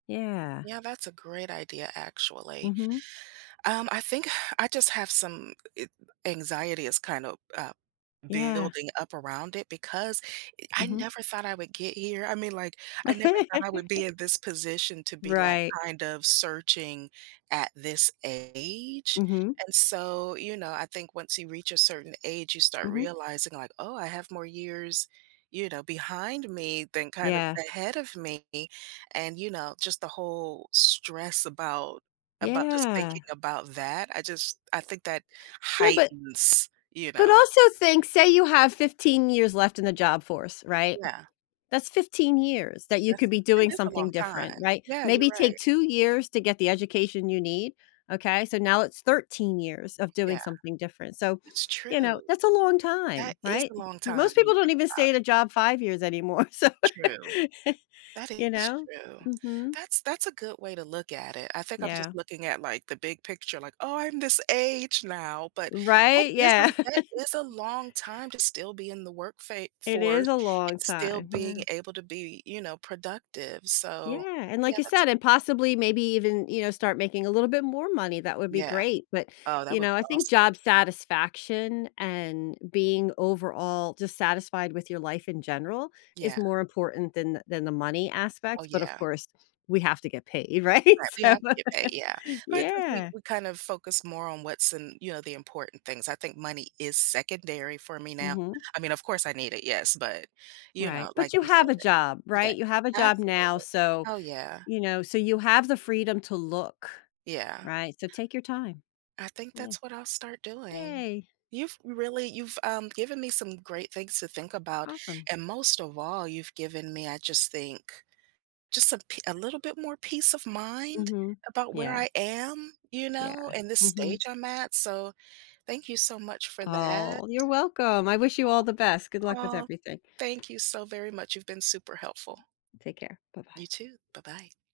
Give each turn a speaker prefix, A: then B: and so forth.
A: Yeah.
B: Yeah, that's a great idea, actually.
A: Mhm.
B: Um, I think I just have some g it anxiety is kinda, uh,
A: Yeah.
B: building up around it because e I
A: Mhm.
B: never thought I would get here, I mean, like, I never thought I would be in this position to be, like,
A: Right.
B: kind of searching at this age,
A: Mhm.
B: and so, you know, I think once you reach a certain age, you start
A: Mhm.
B: realizing like, "Oh, I have more years, you know, behind me than kind of
A: Yeah.
B: ahead of me," and, you know, just the whole stress about about just
A: Yeah!
B: thinking about that, I just, I think that
A: Yeah, but
B: heightens, you
A: but
B: know.
A: also think say you have 15 years left in the job force, right?
B: Yeah.
A: That's 15 years, that you could
B: That's
A: be
B: that
A: doing
B: is a
A: something
B: long
A: different,
B: time.
A: right?
B: Yeah, you're
A: Maybe
B: right.
A: take 2 years to get the education you need, okay, so now it's 13 years of doing
B: Yeah.
A: something different, so,
B: That's
A: you
B: true.
A: know, that's a long time,
B: That is
A: right?
B: a long time
A: Most
B: when
A: people
B: you
A: don't
B: think
A: even stay
B: about
A: at a
B: it.
A: job 5 years anymore, so,
B: True. That
A: you
B: is
A: know?
B: true.
A: Mhm.
B: That's that's a good way to look at it, I think I'm just
A: Yeah.
B: looking at, like, the big picture, like, "Oh, I'm this age now," but, that
A: Right?
B: is
A: Yeah.
B: a that is a long time to still be in the work fa
A: It is
B: force
A: a long
B: and still
A: time,
B: being
A: yeah.
B: able to be y you know, productive, so,
A: Yeah, and
B: yeah,
A: like I
B: that's a
A: said, and
B: good point.
A: possibly, maybe even, you know, start making a little bit more money, that would be
B: Yeah,
A: great but,
B: oh, that
A: you
B: would
A: know,
B: be
A: I think
B: awesome.
A: job satisfaction and being overall dissatisfied with your life in general is
B: Yeah.
A: more important than than the money
B: Oh,
A: aspect, but, of
B: yeah.
A: course, we have to get paid, right?
B: Right, we
A: So,
B: have to get paid, yeah, but I think we
A: yeah.
B: we kind of focus more on what's in, you know, the important things, I think money is secondary for me now.
A: Mhm.
B: I mean, of course, I need it, yes, but, you
A: Right,
B: know, like
A: but you
B: you said
A: have a job,
B: yeah,
A: right? You have a job
B: absolutely.
A: now, so,
B: Oh yeah.
A: you know, so you have the freedom to look,
B: Yeah.
A: right, so, take your time.
B: I think
A: Yeah.
B: that's what I'll start doing.
A: Yay!
B: You've really you've, um, given me some great things to think about,
A: Awesome.
B: and most of all, you've given me, I just think, just a p a little bit more peace of mind
A: Mhm.
B: about where
A: Yeah.
B: I am, you know,
A: Yeah.
B: in this stage
A: Mhm.
B: I'm at, so, thank you so much for that.
A: Aw, you're welcome, I wish you all the best, good luck with
B: Aw aw,
A: everything.
B: thank you so very much, you've been super helpful.
A: Take care.
B: You
A: Bye-bye.
B: too. Bye-bye.